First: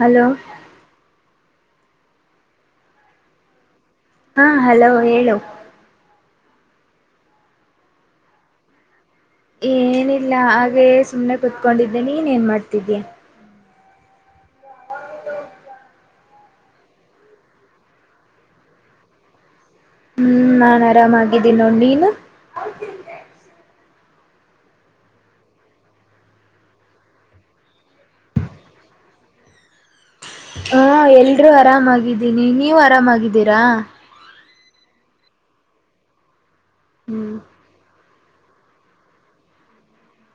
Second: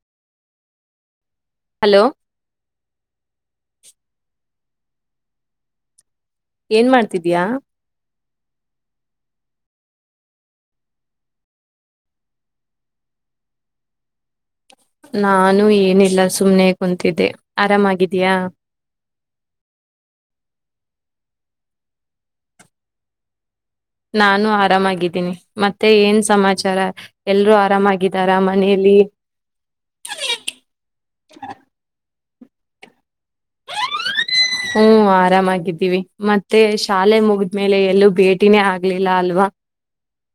Hello hello ಹಾ hello ಹೇಳು ಏನ್ ಮಾಡ್ತಿದಿ ಯಾ ಏನಿಲ್ಲ ಹಾಗೆ ಸುಮ್ನೆ ಕುೂತ್ಕೊಂಡಿದ್ದೆ ನೀನ್ ಏನ್ ಮಾಡ್ತಿದ್ದೀಯ ನಾನು ಏನು ಇಲ್ಲ ಸು ಸುಮ್ನೆ ಕುಂತಿದ್ದೆ ಆರಾಮಾಗಿದಯಾ ಹ್ಮ್ ನಾನ್ ಆರಾಮಾಗಿದ್ದೀನಿ ನೋ ನೀನು ನಾನು ಆರಾಮಾಗಿದ್ದೀನಿ ಮತ್ತೆ ಏನ್ ಸಮಾಚಾರ ಎಲ್ರುೂ ಆರಾಮಾಗಿದ್ದಾರ ಮನೆಯಲ್ಲಿ [inaudible] ಹಾ ಎಲ್ರೂ ಆರಾಮಾಗಿದ್ದೀನಿ ನೀವು ಆರಾಮಾಗಿದ್ದೀರಾ ಹ್ಮ ಆರಾಮಾಗಿದ್ದೀವಿ ಮತ್ತೆ ಶಾಲೆ ಹ್ಮ್ ಮುಗಿದ್ಮೇಲೆ ಎಲ್ಲೂ ಭೇಟಿನೇ ಆಗ್ಲಿಲ್ಲ ಅಲ್ವಾ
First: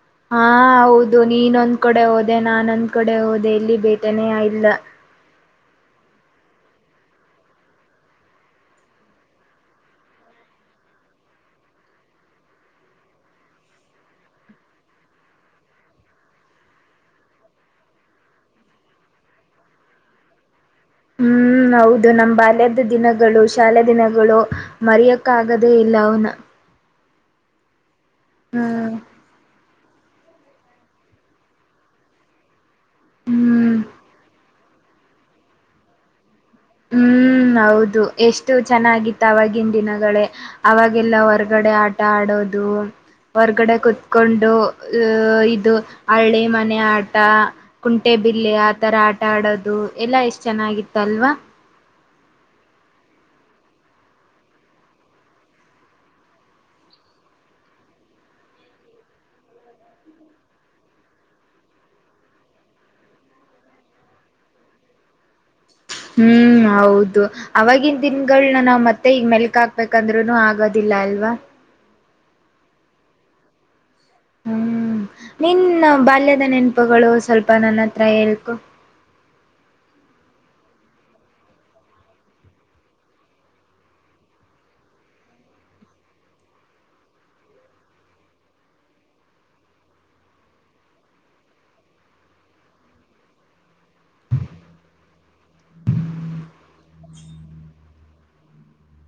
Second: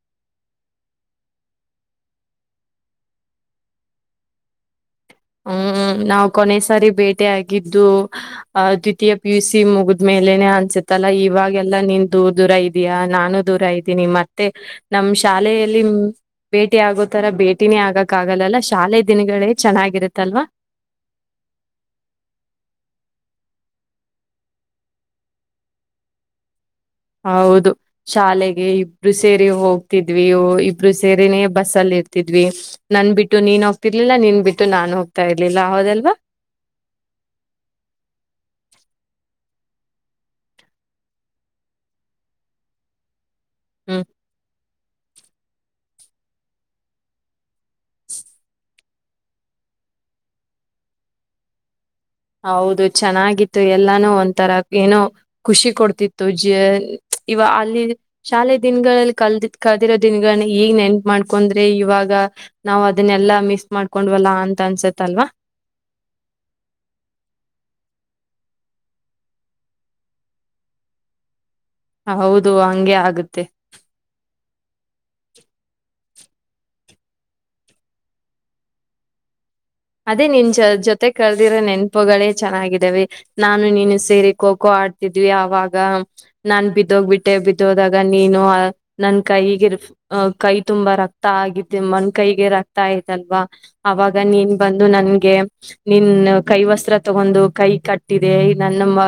[inaudible] ಹ ಹೌದು ನೀನೊಂದ್ ಕಡೆ ಹೋದೆ ನಾನೊಂದ್ ಕಡೆ ಹೋದೆ ಇಲ್ಲಿ ಬೇಟನೇ ಇಲ್ಲ ಹ್ಮ್ ನಾವು ಕೊನೆ ಸಾರಿ ಬೇಟೆ ಆಗಿದ್ದು ಅ ದ್ವಿತೀಯ ಪಿ ಯು ಸಿ ಮುಗಿದ್ ಮೇಲೆನೆ ಅನ್ಸುತ್ತೆ ಗತ್ತಲ್ಲಾ ಇವಾಗೆಲ್ಲಾ ನೀನ್ ದೂರ ದೂರ ಇದಯಾ ನಾನು ದೂರ ಇದ್ದೀನಿ ಮತ್ತೆ ನಮ ಶಾಲೆಯಲ್ಲಿ ಭೇಟಿ ಆಗೋ ತರ ಭೇಟಿನೇ ಆಗಕ್ ಆಗಲ್ಲಲ್ಲ ಶಾಲೆ ದಿನಗಳೇ ಚೆನ್ನಾಗಿರುತ್ತೆ ತಲ್ವಾ ಹ್ಮ್ ಹೌದು ನಮ್ ಬಾಲ್ಯದ ದಿನಗಳು ಶಾಲೆ ದಿನಗಳು ಮರಿಯಕ್ ಆಗದೇ ಇಲ್ಲ ಅವುನ ಹೌದು ಶಾಲೆಗೆ ಇಬ್ರು ಸೇರಿ ಹೋಗ ತಿದ್ವಿ ಇಬ್ಬರು ಸೇರೇನೇ ಬಸ್ಸ ಅಲ್ಲಿ ಇರ್ತಿದ್ವಿ ನನ್ ಬಿಟ್ಟು ನೀನ್ ಹ್ಮ್ ಹೋಗ್ತಿರ್ಲಿಲ್ಲ ನೀನ್ ಬಿಟ್ಟ ನಾನ್ ಹೋಗ್ತಾ ಇರ್ಲಿಲ್ಲ ಹೌದಲ್ವಾ ಹ್ಮ್ ಹೌದು ಎಷ್ಟು ಚೆನ್ನಾಗಿತ್ತು ಆವಾಗಿನ್ ದಿನಗಳೇ ಅವಾಗೆಲ್ಲ ಹೊರ್ಗಡೆ ಆಟ ಆಡ ಹೌದು ಹೊರಗಡೆ ಹ್ಮ್ ಕುೂತ್ಕೊಂಡು ಅ ಇದು ಹಳ್ಳಿ ಮನೆ ಆಟ ಕುಂಟೆ ಬಿಲ್ಲೆ ಆ ತರ ಆಟ ಆಡೋದು ಎಲ್ಲಾ ಎಷ್ಟ್ ಚೆನ್ನಾಗಿತ್ತು ಅಲ್ವಾ ಹೌದು ಚೆನ್ನಾಗಿತ್ತು ಎಲ್ಲಾನು ಒಂಥರ ಏನೋ ಖುಷಿ ಕೊಡ್ತಿತ್ತು ಜ ಇವ ಅಲ್ಲಿ ಶಾಲೆ ದಿನಗಳಲ್ಲಿ ಕಲ್ದ ಕಲ್ದಿರೋ ದಿನಗಳನ್ನ ಈಗ್ ನೆನ್ಪ ಮಾಡ್ಕೊಂಡ್ರೆ ಇವಾಗ ನಾವ್ ಅದನ್ನೆಲ್ಲಾ ಮಿಸ್ ಮಾಡ್ಕೊಂಡ್ವಲ್ಲಾ ಅಂತ ಅನ್ಸತ್ತ ಅಲ್ವಾ ಹ್ಮ್ ಹೌದು ಅವವಾಗಿನ ದನ್ಗಳನ ನಾವ್ ಮತ್ತೆ ಈಗ ಮೆಲ್ಕ್ ಹಾಕ್ಬೇಕಂದ್ರುನು ಆಗೋದಿಲ್ಲ ಲಾಲ್ವಾ ಹೌದು ಹಂಗೆ ಆಗುತ್ತೆ ಹ್ಮ್ ನಿನ್ ಬಾಲ್ಯದ ನೆನಪುಗಳು ಸ್ವಲ್ಪ ನನ್ನ ಹತ್ರ ಹೇಳ್ಕು ಅದೇ ನಿನ್ ಜ ಜೊತೆ ಕಳದಿರೋ ನೆನಪುಗಳೇ ಚೆನ್ನಾಗಿದ್ದಾವ ನಾನು ನೀನು ಸೇರಿ ಖೋಖೋ ಆ [unintelligible] ಿದ್ವಿ ಆಾಗ ನಾನ್ ಬಿದ್ದೋಗ್ಬಿಟ್ಟೆ ಬಿದ್ದೋದಾಗ ನೀನು ನನ್ ಕೈಗಿರ್ [unintelligible] ಅಹ ಕೈ ತುಂಬಾ ರಕ್ತ ಆಗಿದೆ ಮನ್ ಕೈಗೆ ರಕ್ತ ಆಯ್ತಲ್ವಾ ಅವಾಗ ನೀನ್ ಬಂದು ನನ್ಗೆ ನಿನ್ ಕೈ ವಸ್ತ್ರ ತಗೊಂಡು ಕೈ ಕಟ್ಟಿದೆ ನನ್ನ [unintelligible]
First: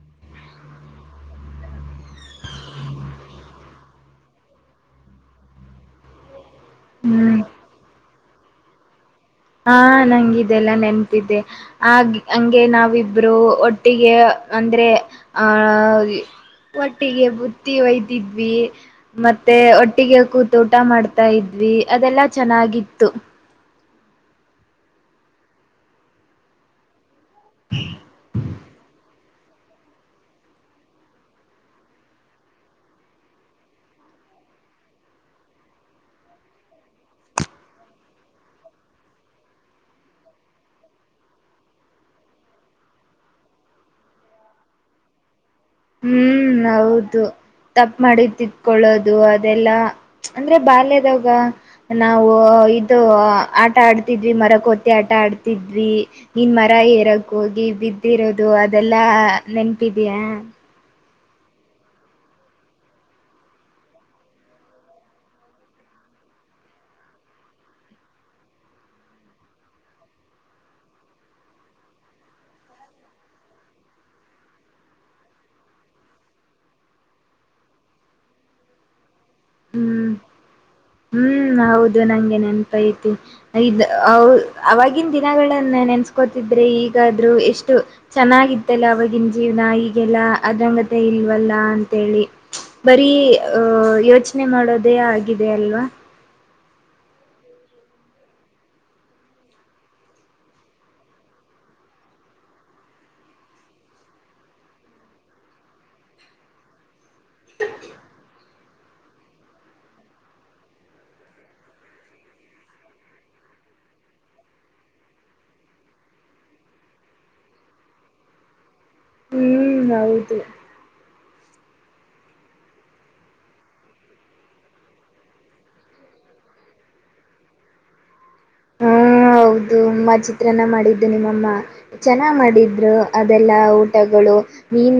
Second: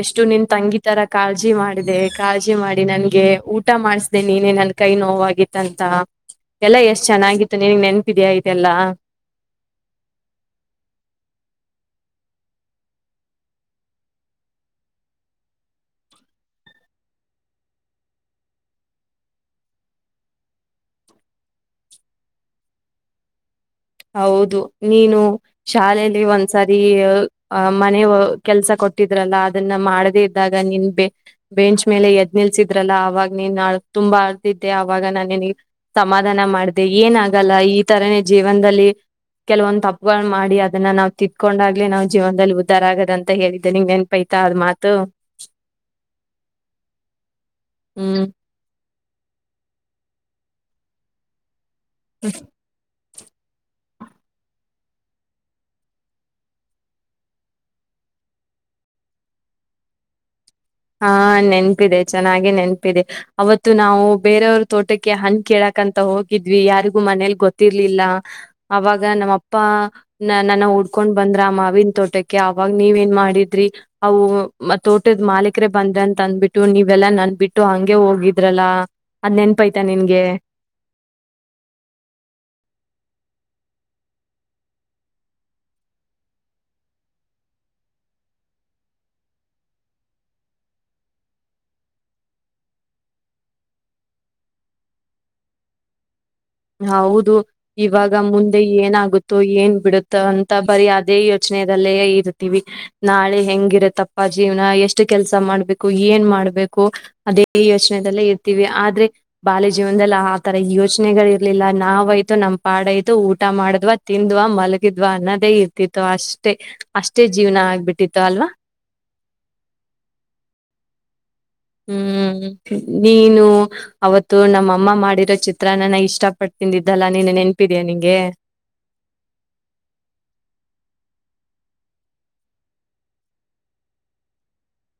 ಅಷ್ಟು ನಿನ್ ತಂಗಿ ತರ ಕಾಳಜಿ ಮಾಡಿದೆ ಕಾಳಜಿ ಮಾಡಿ ನನ್ಗೆ ಊಟ ಮಾಡಿಸಿದೆ ನೀನೆ ನನ್ನ ಕೈ [unintelligible] ನೋತ್ತಂತ ಎಲ್ಲಾ ಎಷ್ಟ್ ಹ್ಮ್ ಚೆನ್ನಾಗಿತ್ತು ನಿನಗ್ ನೆನಪಿದಯ ಇದೆಲ್ಲಾ [unintelligible] ಹಾ ನಂಗ ಇದೆಲ್ಲ ನೆನಪಿದ್ದೆ ಆ ಹಂಗೆ ನಾವಿಬ್ರು ಒಟ್ಟಿಗೆ [unintelligible] ಅಂದ್ರೆ ಆ [unintelligible] ಒಟ್ಟಿಗೆ ಬುತ್ತಿ ಒಯ್ದಿದ್ವಿ ಮತ್ತೆ ಒಟ್ಟಿಗೆ ಕೂತ ಟ ಮಾಡ್ತಾ ಇದ್ವಿ [unintelligible] ಅದೆಲ್ಲಾ ಚೆನ್ನಾಗಿತ್ತು [unintelligible] ಹೌದು ನೀನು ಶಾಲೆಯಲ್ಲಿ ಒಂದ್ಸರಿ [unintelligible] ಅಹ ಮನೆ ಕೆಲ್ಸ ಕೊಟ್ಟ [unintelligible] ಅದನ್ನ ಮಾಡದೇ ಇದ್ದಾಗ ನಿನ್ ಬೆಂಚ್ ಮೇಲೆ ಎದ್ ನಿಲ್ಸಿದ್ರಲ್ಲ ಅವಾಗ ನೀ ತುಂಬ ಬತಿದ್ದೆ ಅವಾಗ ನಾನನ ಸಮಾಧಾನ ಮಾಡ್ದೆ ಏನಾಗಲ್ಲ ಈ ತರನ ಜೀವ ಜ ಒಂದದಲ್ಲಿ ಕೆಲವೊಂದ ತಪ್ಪುಗಳು ಮಾಡಿ ಅದನ್ನ ನಾವ್ ತಿತ್ಕೊಂಡಾಗ್ಲಿ ನಾವ್ ಜೀವನದಲ್ಲಿ ಉದ್ಧಾರ ಆಗದ ಅಂತ ಹೇಳಿದ್ದೆ ನೆನಪಾಯಿತೇ ತಾರ್ ಮಾತು [unintelligible] ಹ್ಮ್ ಹೌದು ತಪ್ಪ ಮಾಡಿ ಹ್ಮ್. ತಿತ್ಕೊಳ್ಳೋದು ಅದು ಅದೆಲ್ಲಾ ಅಂದ್ರೆ ಬಾಲ್ಯದಾಗ ನಾವು ಆಟ ಆಡ್ತಿದ್ವಿ ಮರಕ್ಕೊತ್ತ ಆಟ ಆಡ್ತಿದ್ವಿ ನಿನ್ ಮರ ಏರಕ್ ಹೋಗಿ ಬಿದ್ದಿರೋದು ಅದೆಲ್ಲಾ ನೆನಪಿದಿಯಾ ಹಾ ನೆನ್ಪಿದೆ ಚೆನ್ನಾಗೆ ನೆನ್ಪಿದೆ ಅವತ್ತು ನಾವು ಬೇರೆಯವ್ರ ತೋಟಕ್ಕೆ ಹಣ ಕೇಳಕ್ ಅಂತ ಹೋಗಿದ್ವಿ ಯಾರಿಗೂ ಮನೇಲಿ ಗೊತ್ತಿರ್ಲಿಲ್ಲ ಅವಾಗ ನಮ್ಮಪ್ಪ ನನ್ನ ಉಡ್ಕೊಂಡ್ ಬಂದ್ರ ಆ ಮಾವಿನ ತೋಟಕ್ಕೆ ಅವಾಗ ನೀವ ಏನ್ ಮಾಡಿದ್ರಿ ಅವು ತೋಟದ ಮಾ ಬಕ್ರೆ ಬಂದ್ರ ಅಂತ ಅಂದ್ಬಿಟ್ಟು ನೀವೆಲ್ಲಾ ನನ್ಬಿಟ್ಟು ಹಂಗೆ ಹೋಗಿದ್ರಲ್ಲ ಅದ್ ನೆನ್ಪೈತಾ ಹ್ಮ್ ನಿನ್ಗೆ ಹ್ಮ್ ಹೌದು ನಂಗೆ ನೆನಪೈತಿ ಅವವಾಗಿನ ದಿನಗಳನ್ನ ನೆನ್ಸ್ಕೋತಿದ್ರೆ ಈಗಾದ್ರೂ ಎಷ್ಟು ಚೆನ್ನಾಗಿತ್ತಲ್ಲ ಅವ ಜೀವನ ಈಗೆಲ್ಲ ಅದಂಗತೆ ಇಲ್ವಲ್ಲ ಅಂತೇಳಿ ಬರ ಯೋಚ ಪ್ರಶ್ನೆ ಮಾಡೋದೇ ಆಗಿದೆ ಅಲ್ವಾ ಹೌದು ಇವಾಗ ಮುಂದೆ ಏನಾಗುತ್ತೋ ಏನ್ ಬಿಡುತ್ತ ಅಂತ ಬರಿೀ ಅದೇ ಯೋಚನೆ ಮನಲ್ಲ ಇರ್ತೀವಿ ನಾಳೆ ಹೆಂಗಿರತ್ತಪ್ಪ ಜೀವನ ಎಷ್ಟು ಕೆಲ್ಸ ಮಾಡ್ಬೇಕು ಏನ್ ಮಾಡ್ಬೇಕ ಬು ಅದೇ ಯೋಚನೆದಲ್ಲೇ ಇರ್ತೀವಿ ಆದ್ರೆ ಬಾಲ್ಯ ಜೀವನದಲ್ಲಿ ಆ ತರ ಯೋಚನೆಗಳ ರ್ಲಿಲ್ಲ [unintelligible] ನಾವ್ಯ್ತು ನಮ್ ಪಾಡ್ ಆಯ್ತು ಊಟ ಮಾಡ್ವ ತಿಂದ್ವಾ ಮಲಗಿದ್ವ ಅನ್ನೋದೇ ಇರ್ತಿತ್ತು ಅಷ್ಟ ಅಷ್ಟೆ ಅಷ್ಟೇ ಜೀವನ ಆಗ್ಬಿಟ್ಟಿತ್ತು ಅಲ್ವಾ ಹ್ಮ್ ಹೌದು ಹ್ಮ್ ನೀನು ಅವತ್ತು ನಮ್ಮಅಮ್ಮ ಮಾಡಿರೋ ಚಿತ್ರಾನ್ನ ಇಷ್ಟಪಟ್ಟ ತಿಂದಿದ್ದಲ್ಲಾ ನೀನು ನೆನ್ಪಿದಯಾ ನಿಂಗೆ ಹೌದುಮ್ಮ ಚಿತ್ರಾನ್ನ ಮಾಡಿದ್ದು ನಿಮ್ಮಮ್ಮ ಚೆನ್ನಾಗ ಮಾಡಿದ್ರು ಅದೆಲ್ಲ ಊಟಗಳು ನೀನ್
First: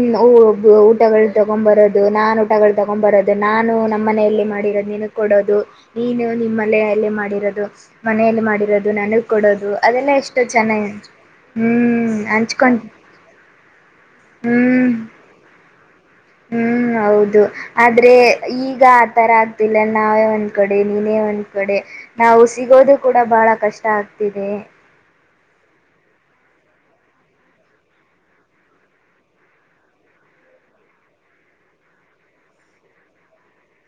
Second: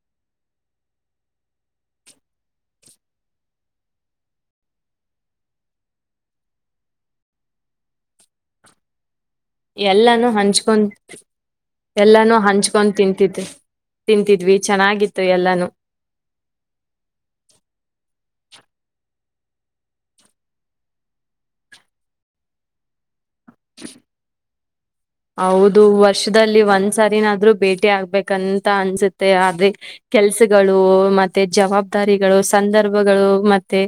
ಊಟಗಳು ತಗೊಂಡ್ ಬರದು ನಾನ್ ಊಟಗಳು ತಗೊಂಡ್ ಬರೋದು ನಾನು ನಮ್ಮ ಮನಲ್ಲ ಮಾಡಿರೋದು ನಿನಗೆ ಕೊಡೋದು ನೀನು ನಿಮ್ಮ ಮನಲ್ಲ ಮಾಡಿರೋದು ಮನೆಯಲ್ಲಿ ಮಾಡಿರೋದು ನನಗ್ ಕೊಡೋದು ಅದೆಲ್ಲ ಎಲ್ಲಾನೂ ಎಷ್ಟು ಹಂಚ್ಕೊಂಡ ಚೆನ್ನಾಗಿ ಎಲ್ಲಾನೂ ಹಂಚ್ಕೊಂಡ್ ತಿಂತಿದ್ದೆ ತಿಂತಿದ್ವಿ ಹ್ಮ್ ಚೆನ್ನಾಗಿತ್ತು ಎಲ್ಲಾನೂ ಹ್ಮ್ ಹೌದು ಆದ್ರೆ ಈ ಈಗ ಆ ತರ ಆಗ್ತಿಲ್ಲ ನಾವೇ ಒಂದ್ ಕಡೆ ನೀನೇ ಒಂದ್ ಕಡೆ ನಾವು ಸಿಗೋದು ಕೂಡ ಕಡ ಬಹಳ ಕಷ್ಟ ಆಗ್ತಿದೆ ಹೌದು ವರ್ಷದಲ್ಲಿ ಒಂದ್ಸಾರಿನಾದ್ರೂ ಭೇಟಿ ಆಗ್ಬೇಕಂತ ಅನ್ಸುತ್ತೆ ಆದೆ ಕೆಲ್ಸಗಳು ಮತ್ತೆ ಜವಾಬ್ದಾರಿಗಳು ಸಂದರ್ಭಗಳು ಮತ್ತೆ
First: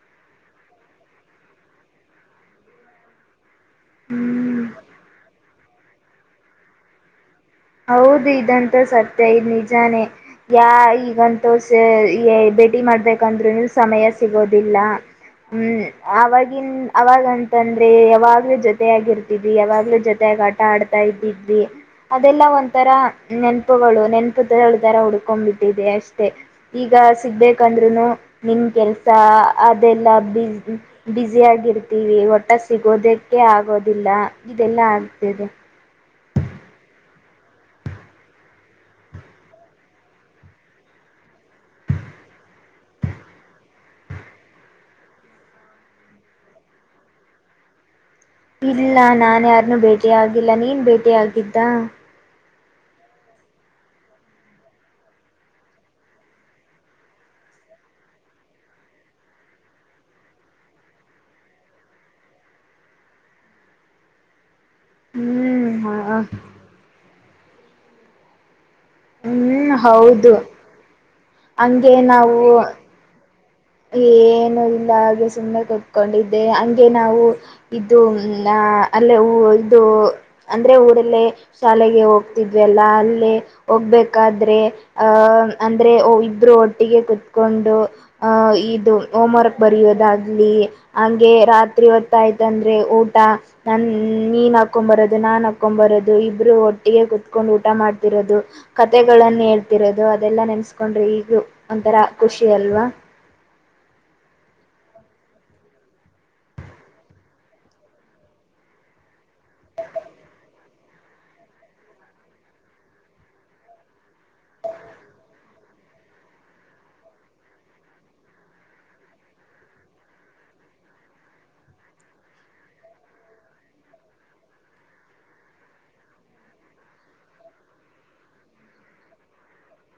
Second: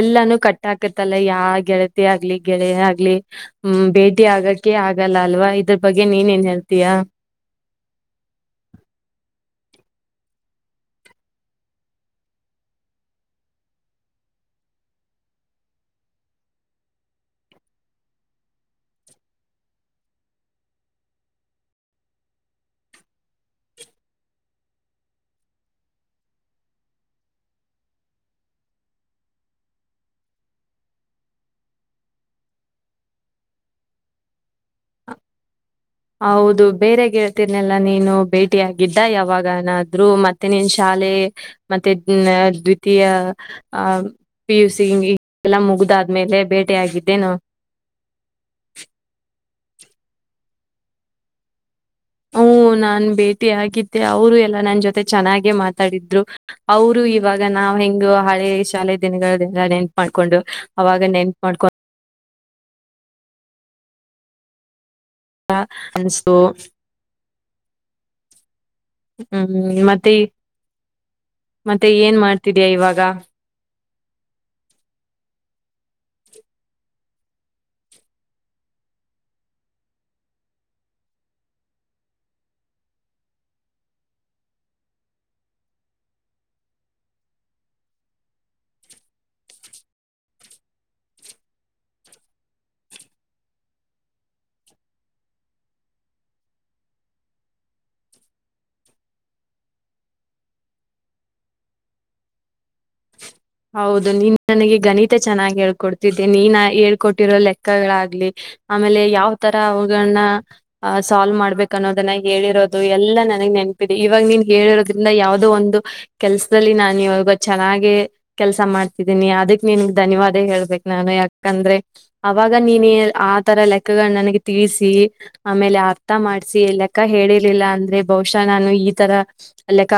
ಎಲ್ಲಾನೂ ಕಟ್ಟ ಹಾಕತ್ತಲ್ಲ ಯಾ ಗೆಳತಿ ಆಗ್ಲಿ ಗೆಳೆಯ ಆಗ್ಲಿ ಹ್ಮ್ ಭೇಟಿ ಹ್ಮ್ ಹಾಗಕ್ಕೆ ಆಗಲ್ಲ ಅಲ್ವಾ ಇದ್ರ ಬಗ್ಗೆ ನೀನ್ ಏನ್ ಹೇಳ್ತೀಯ ಹೌದು ಇದಂತೂ ಸತ್ಯ ಇ್ ನಿಜಾನೇ ಯಾ ಈಗಂತೂ ಭೇಟಿ ಮಾಡಬೇಕಂದ್ರೂ ಸಮಯ ಸಿಗೋದಿಲ್ಲ ಹ್ಮ್ ಅವವಾಗಿನ್ ಅವಾಗಂತಂದ್ರೆ ಯಾವಾಗ್ಲೂ ಜೊತ ಆಗಿರ್ತಿದವಿ ಯಾವಾಗ್ಲೂ ಜೊತೆ ಆ ಆಟ ಆಡ್ತಾ ಇದ್ದಿದ್ವಿ ಅದೆಲ್ಲ ಒಂಥರ ನೆನಪುಗಳು ನೆನಪು ತರ ಹುಡ್ಕೊಂಡ್ಬಿಟ್ಟಿದೆ ಅಷ್ಟೇ ಈಗ ಸಿಗ್ಬೇಕಂದ್ರು ನಿಮ್ ಕೆಲ್ಸ ಅದೆಲ್ಲ ಬಿಸಿ ಆಗಿರ್ತೀವಿ ಒಟ್ಟ [unintelligible] ಸಿಗೋದಕ್ಕೆ ಆಗೋದಿಲ್ಲ ಇದೆಲ್ಲಾ ಆಗ್ತದೆ ಹೌದು ಬೇರೆ ಗೆಳ್ತೀರ್ನೆಲ್ಲಾ ನೀನು ಭೇಟಿಯಾಗಿದ್ದ ಯಾವಾಗನಾದ್ರು ಮತ್ತೆ ನೀನ್ ಶಾಲೆ ಮತ್ತೆ ದ್ವಿತೀಯ ಪಿ ಯು ಸಿ ಆದ್ಮೇಲೆ ಬೇಟೆ ಆಗಿದ್ದೇನು ನನು ಭೇಟಿಯಾಗಿಲ್ಲ ನೀನ್ ಭೇಟಿಯಾಗಿದ್ದ ಹ್ ನಾನ್ ಭೇಟಿಯಗಿದ್ದೆ ಅವರು ಎಲ್ಲ ನನ್ನ ಜೊತೆ ಚೆನ್ನಾಗೆ ಮಾತಾಡಿದ್ರು ಅವರು ಇವಾಗ. ಆಗ ನಾವ್ ಹೆಂಗ ಹಳೆ ಶಾಲೆ ದಿನಗಳಲ್ಲ ನೆನ್ಪು ಮಾಡ್ಕೊಂಡು ಅವಾಗ ನೆನ್ಪು ಮಾಡ್ಕೊಂಡ. ಹ್ಮ್ ಅನ್ಸುತೂ. ಹ್ಮ್ ಮತ್ತೆ ಮತ್ತೆ ಹಂಗೆ ಏನ್ ನಾವು ಮಾಡ್ತಿದಯ ಇವಾಗ. ಏನು ಇಲ್ಲ ಹಾಗೆ ಸುಮ್ಮನೆ ಕತ್ಕೊಂಡಿದ್ದೆ ಹಂಗೆ ನಾವು ಇದು. ಅ ಅಲ್ಲೇ ಇದು ಅಂದ್ರೆ ಊರಲ್ಲೇ ಶಾಲೆಗೆ ಹೋಗ್ತಿದ್ವೆ ಅಲ್ಲ ಅಲ್ಲೇ. ಹೋಗ್ಬೇಕಾದ್ರೆ ಅಹ ಅಂದ್ರೆ ಇ್ರರು ಒಟ್ಟಿಗೆ ಕುೂತ್ಕೊಂಡು. ಅಹ ಇದು ಹೋಮ್ವರ್ಕ್ ಬರೆಯೋದಾಗ್ಲಿ ಹಂಗೇ ರಾತ್ರಿ ಹೊತ್ತಾಯ್ತ ಅಂದ್ರೆ ಊಟ. ನ ನೀನ್ ಹಾಕೊಂಡ್ ಬರೋದು ನಾನ್ ಹಾಕೊ್ ಬರೋದು ಇಬ್ಬರು ಒಟ್ಟಿಗೆ ಕುತ್ಕೊಂಡು ಊಟ ಮಾಡ್ತಿರೋದು. ಕತೆೆಗಳನ್ನ ಹೇಳ್ತಿರೋದು ಅದೆಲ್ಲಾ ನೆನ್ಸ್ಕೊಂಡ್ರೆ ಈಗ ಒಂಥರ ಖುಷಿ ಅಲ್ವಾ. ಹೌದು ನೀನ್ ನನಗೆ ಗಣಿತ ಚೆನ್ನಾಗಿ ಹೇಳ್ಕೊಡ್ತಿದ್ದೆ ನೀನ್ ಹೇಳ್ಕೊಟ್ಟಿರೋ ಲೆಕ್ಕಗಳಾಗ್ಲಿ. ಆಮೇಲೆ ಯಾವ್ ತರ ಅವುಗಳನ್ನ ಅ ಸಾಲ್ವ್ ಮಾಡ್ಬೇಕ ಅನ್ನೋದನ್ನ ಹೇಳಿರೋದು ಎಲ್ಲಾ ನನಗೆ. ನೆನಪಿದೆ ಇವಾಗ ನೀನ್ ಹೇಳಿರೋದ್ರಿಂದ ಯಾವವು್ದೋ ಒಂದು ಕೆಲ್ಸದಲ್ಲಿ ನಾು ಇವಾಗ ಚೆನ್ನಾಗೆ. ಕೆಲ್ಸ ಮಾಡ್ತಿದ್ದೀನಿ ಅದಕ್ ನಿನ್ಗ್ ಧನ್ಯವಾದ ಹೇಳ್ಬೇಕಕ್ ನಾನು ಯಾಕಂದ್ರೆ ಅವಾಗ ನೀನೇ. ಆ ತರ ಲೆಕ್ಕಗಳನ್ನ ನನಗೆ ತೀಸಿ ಆಮೇಲೆ ಅರ್ಥ ಮಾಡ್ಸಿ ಲೆಕ್ಕ ಹೇಳಿರ್ಲಿಲ್ಲ ಅಂದ್ರೆ ಬಹಶ. ನಾನು ಈ ತರ ಲೆಕ್ಕ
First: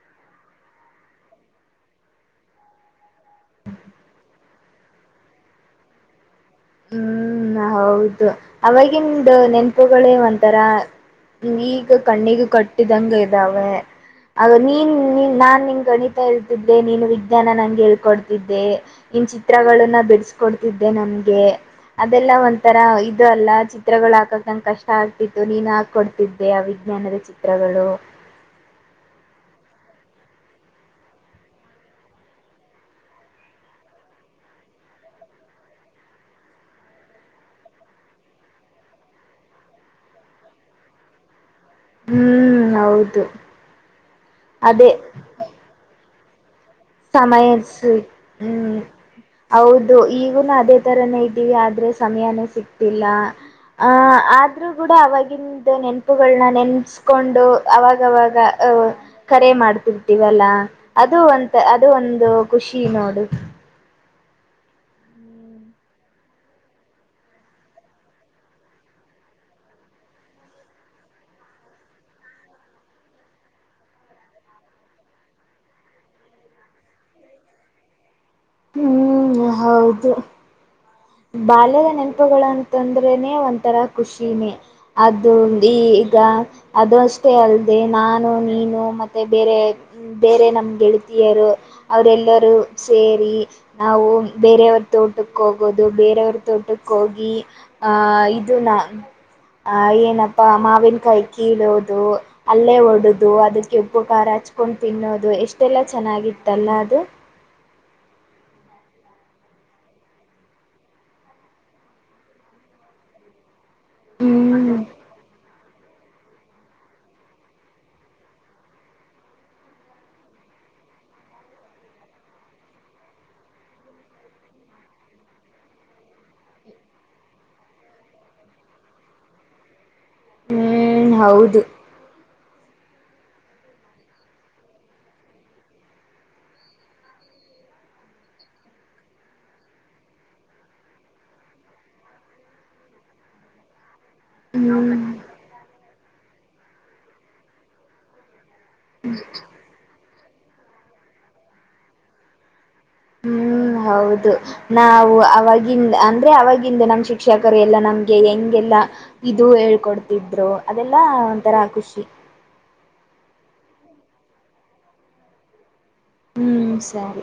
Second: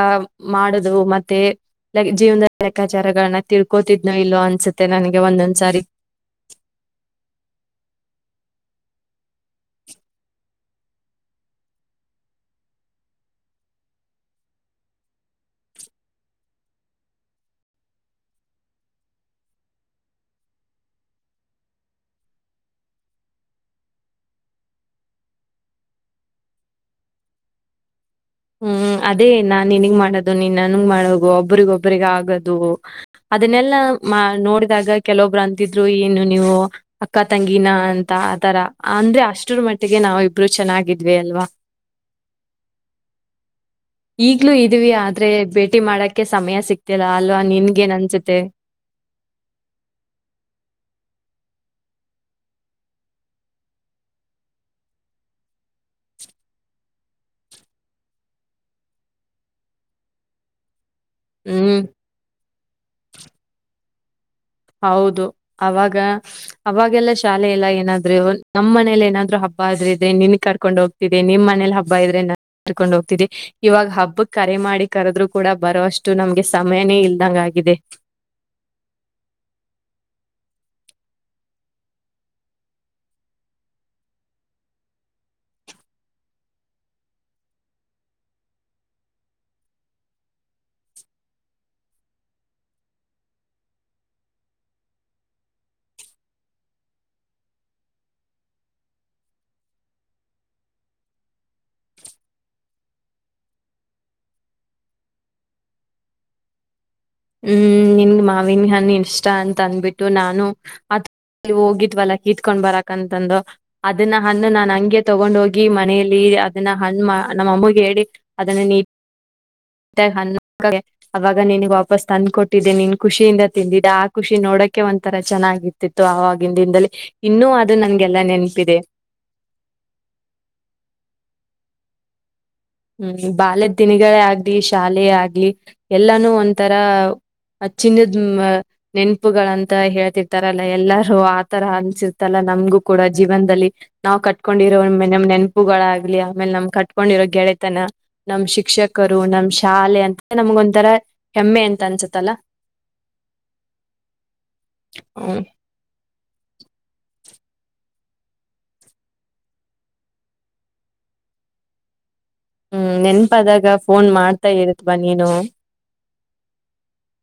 ಮಾಡುದು ಮತ್ತೆ ಜೀವನದಲ್ಲಿ ಲೆಕ್ಕ. ವಿಚಾರಗಳನ್ನ ತಿಳ್ಕೋತಿದ್ನೋ ಇಲ್ಲೋ ಅನ್ಸುತ್ತೆ ನನಗೆ ಒಂದೊಂದ್ಸಾರಿ. ಹ ಹೌದು ಅವವಾಗಿಂದು ನೆನ್ಪುಗಳೇ ಒಂತರ. ಈಗ ಕಣ್ಣಿಗೆ ಕಟ್ಟಿದಂಗ ಇದಾವೆ. ಆ ನೀನ್ ನಾನ್ ನಿನ್ ಗಣಿತ ಹೇಳ್ತಿದ್ದೆ ನೀನು ವಿಜ್ಞಾನ ನಂಗೆ ಹೇಳ್ಕೊಡ್ತಿದ್ದೆ. ಇನ್ ಚಿತ್ರಗಳನ್ನ ಬಿಡಸಕೊಡ್ತಿದ್ದೆ ನಮ್ಗೆ ಅ. ಅದೆಲ್ಲ ಒಂಥರ ಇದು ಅಲ್ಲ ಚಿತ್ರಗಳು ಹಾಕಕ್ ನಂಗೆ ಕಷ್ಟ ಆಗ್ತಿತ್ತು ನೀನ್ ಹಾಕೊಡ್ತಿದ್ದೆ ಆ ವಿಜ್ಞಾನದ. ಚಿತ್ರಗಳು. ಹ್ಮ್ ಅದೇ ನಾನ್ ನಿನಗ್ ಮಾಡೋದು ನೀನ್ ನನ್ಗ್ ಮಾಡದು ಒಬ್ಬರಿಗೊಬರಿಗ ಆಗದು. ಅದನ್ನೆಲ್ಲಾ ನೋಡಿದಾಗ ಕೆಲವೊಬ್ರು ಅಂತಿದ್ರು ಏನು ನೀವು ಅಕ್ಕ ತಂಗಿನ ಅಂತ. ಆ ತರ ಅಂದ್ರೆ ಅಷ್ಟರ ಮಟ್ಟಿಗೆ ನಾವಿಬ್ರು ಇಬ್ರು ಚೆನ್ನಾಗಿದ್ವಿ ಅಲ್ವಾ. ಹ್ಮ್ ಹೌದು. ಈಗ್ಲೂ ಇದೀವಿ ಅದೇ ಆದ್ರೆ ಭೇಟಿ ಮಾಡಕ್ಕೆ ಸಮಯ ಸಿಕ್ತ. ಸಮಯರಿಸ ಹ್ಮ್ ಹೌದು ಈಗುನು ಅದೇ ತರನೇ ಇದ್ದೀವಿ ಅ. ಆದ್ರೆ ಸಮಯಾನೇ ಸಿಗ್ತಿಲ್ಲ. ಅಹ ಆದ್ರೂ ಕೂಡ ಅವವಾಗಿಂದ ನೆನಪುಗಳನ್ನ ನೆನ್ಸ್ಕೊಂಡು ಅವಾಗವಾಗ. ಕರೆ ಮಾಡ್ತಿರ್ತವಲ್ಲ ಅದು. ಒಂತ ಹ್ಮ್. ಅದು ಒಂದು ಖುಷಿ ನೋಡು. ಹೌದು ಅವಾಗ ಅವಾಗೆಲ್ಲ ಶಾಲೆ ಎಲ್ಲ ಏನಾದ್ರರು ನಮ್ಮ್ ಮನೇಲಿ ಏನಾದ್ರು ಹಬ್ಬ. ಹಬ್ಬ ಆದ್ರ ಇದ್ರೆ ನಿನ್ ಕರ್ಕೊಂಡ್ ಹೋಗ್ತಿದೆ ನಿಮ್ಮ ಮನೇಲಿ ಹಬ್ಬ ಇದ್ರೆ. ಕರ್ಕೊಂಡ್ ಹೋಗ್ತಿದೆ ಇವಾಗ ಹಬ್ಬ ಕರೆ ಮಾಡಿ ಕರೆದ್ರು ಕೂಡ ಬರೋಷ್ಟು ನಮ್ಗೆ ಸಮಯನೇ ಇಲ್ದಂಗ. ಇದೆ. ಹ್ಮ್ ಹೌದು. ಬಾಲ್ಯದ ನೆನಪುಗಳು ಅಂತಂದ್ರೆನೆ ಒಥರ ಖುಷಿನೇ ಅದು ಈ. ಈಗ ಅದುಷ್ಟೇ ಅಲ್ಲದೆ ನಾನು ನೀನು ಮತ್ತೆ ಬೇರೆ ಬೇರೆ ನಮ್ಗೆ. ತರು ಅವರೆಲ್ಲರೂ ಸೇರಿ. ನಾವು ಬೇರೆಯವ್ರ ತೋಟಕ್ಕೆ ಹೋಗೋದು ಬೇರೆಯವ್ರ ತೋಟಕ್ಕೆ ಹೋಗಿ ಆಹ ಇದು ನಾ. ಹ. ಅಹ ಏನಪ್ಪಾ ಮಾವಿನಕಾಯಿ ಕೀಳೋುದು ಅಲ್ಲೇ ಒಡದು ಅದಕ್ಕೆ ಉಪಕಾರ. ಹಚ್ಕೊಂಡು ತಿನ್ನೋದು ಎಷ್ಟೆಲ್ಲ ಚೆನ್ನಾಗಿತ್ತಲ್ಲ ಅದು. ಹ್ಮ್ ನಿನ್ ಮಾವಿನ ಹಣ ಇಷ್ಟ ಅಂತ ಅಂದಬಿಟ್ಟು ನಾನು ಅ. ಹೋಗಿದ್ವಲ್ಲ ಕೀತ್ಕೊಂಡ್ ಬರಕ್ಂತಂದು ಅದನ್ನ ಹಣ್ಣು ನಾನ್ ಹ್ಮ್ ಹಂಗೆ ತಗೊಂಡ್ ಹೋಗಿ ಮನಲಿ. ಅದನ್ನ ಹಣ ನಮ್ಮಅಮ್ಮ ಮ್ಗೆ ಹೇಳಿ ಅದನ್ನ ನೀ. ಅವಾಗ ನಿನಗೆಾ [unintelligible] ಪಸ್ ತಂದ ಕೊಟ್ಟಿದ್ದೆ ನಿನ್ ಖುಷಿಯಿಂದ ತಿಂದಿದ್ದ ಆ ಖುಷಿ ನೋಡಕೆಒಂತರ ಚೆನ್ನಾಗಿತಿತ್ತು ಆವಾಗಿನ ದಿಂದದಲ್ಲಿ. ಇನ್ನೂ ಅದು ನನ್ಗೆಲ್ಲಾ ನೆನ್ಪಿದೆ. ಹು ಹೌದು ಹ್ಮ್ ಬಾಲ್ಯದ್ ದಿನಿಗಳೇ ಆಗ್ಲಿ ಶಾಲೆ ಆಗ್ಲಿ ಎಲ್ಲಾನು ಒಂತರಾ. ಚಿನ್ನದ್ ನೆನಪುಗಳಂತ ಹೇಳ್ತಿರ್ತಾರಲ್ಲ ಎಲ್ಲಾರೂ ಆತರ ಅನ್ಸಿರ್ತಲ್ಲ. ನಮ್ಗೂ ಕೂಡ ಜೀವನದಲ್ಲಿ ನಾವ್ ಕಟ್ಕೊಂಡಿರೋ ಹ್ಮ್ ನೆನ್ಪುಗಳಾಗ್ಲಿ ಆಮೇಲೆ ನವ್ ಕಟ್ಕೊಂಡಿರೋ ಗೆಳೆ ತನ ನಮ್ ಶಿಕ್ಷಕರು ನಮ್ ಶಾಲೆ ಅಂತ ನಮ್ಗ ಒಂಥರ ಹೆಮ್ಮೆ ಅಂತ ಅನ್ಸತ್ತಲ್ಲ. [inaudible] ಹು ಹೌದು ನಾವು ಅವವಾಗಿಂದ್ ಅಂದ್ರೆ ಅವವಾಗಿಂದ ನಮ್ ಶ ಶಿಕ್ಷಕರು ಎಲ್ಲಾ ನಮ್ಗೆ ಹೆಂಗೆಲ್ಲಾ ಇದು ಹೇಳ್ಕೊಡ್ತಿದ್ರು ಅದೆಲ್ಲಾ ಒಂಥರಾ ಖುಷಿ. ಹ್ಮ್ ನೆನ್ಪಾದಾಗ ಫೋನ್ ಮಾಡ್ತಾ ಇರ್ತ್ವಾ ನೀನು. ಹ್ಮ್ ಸರಿ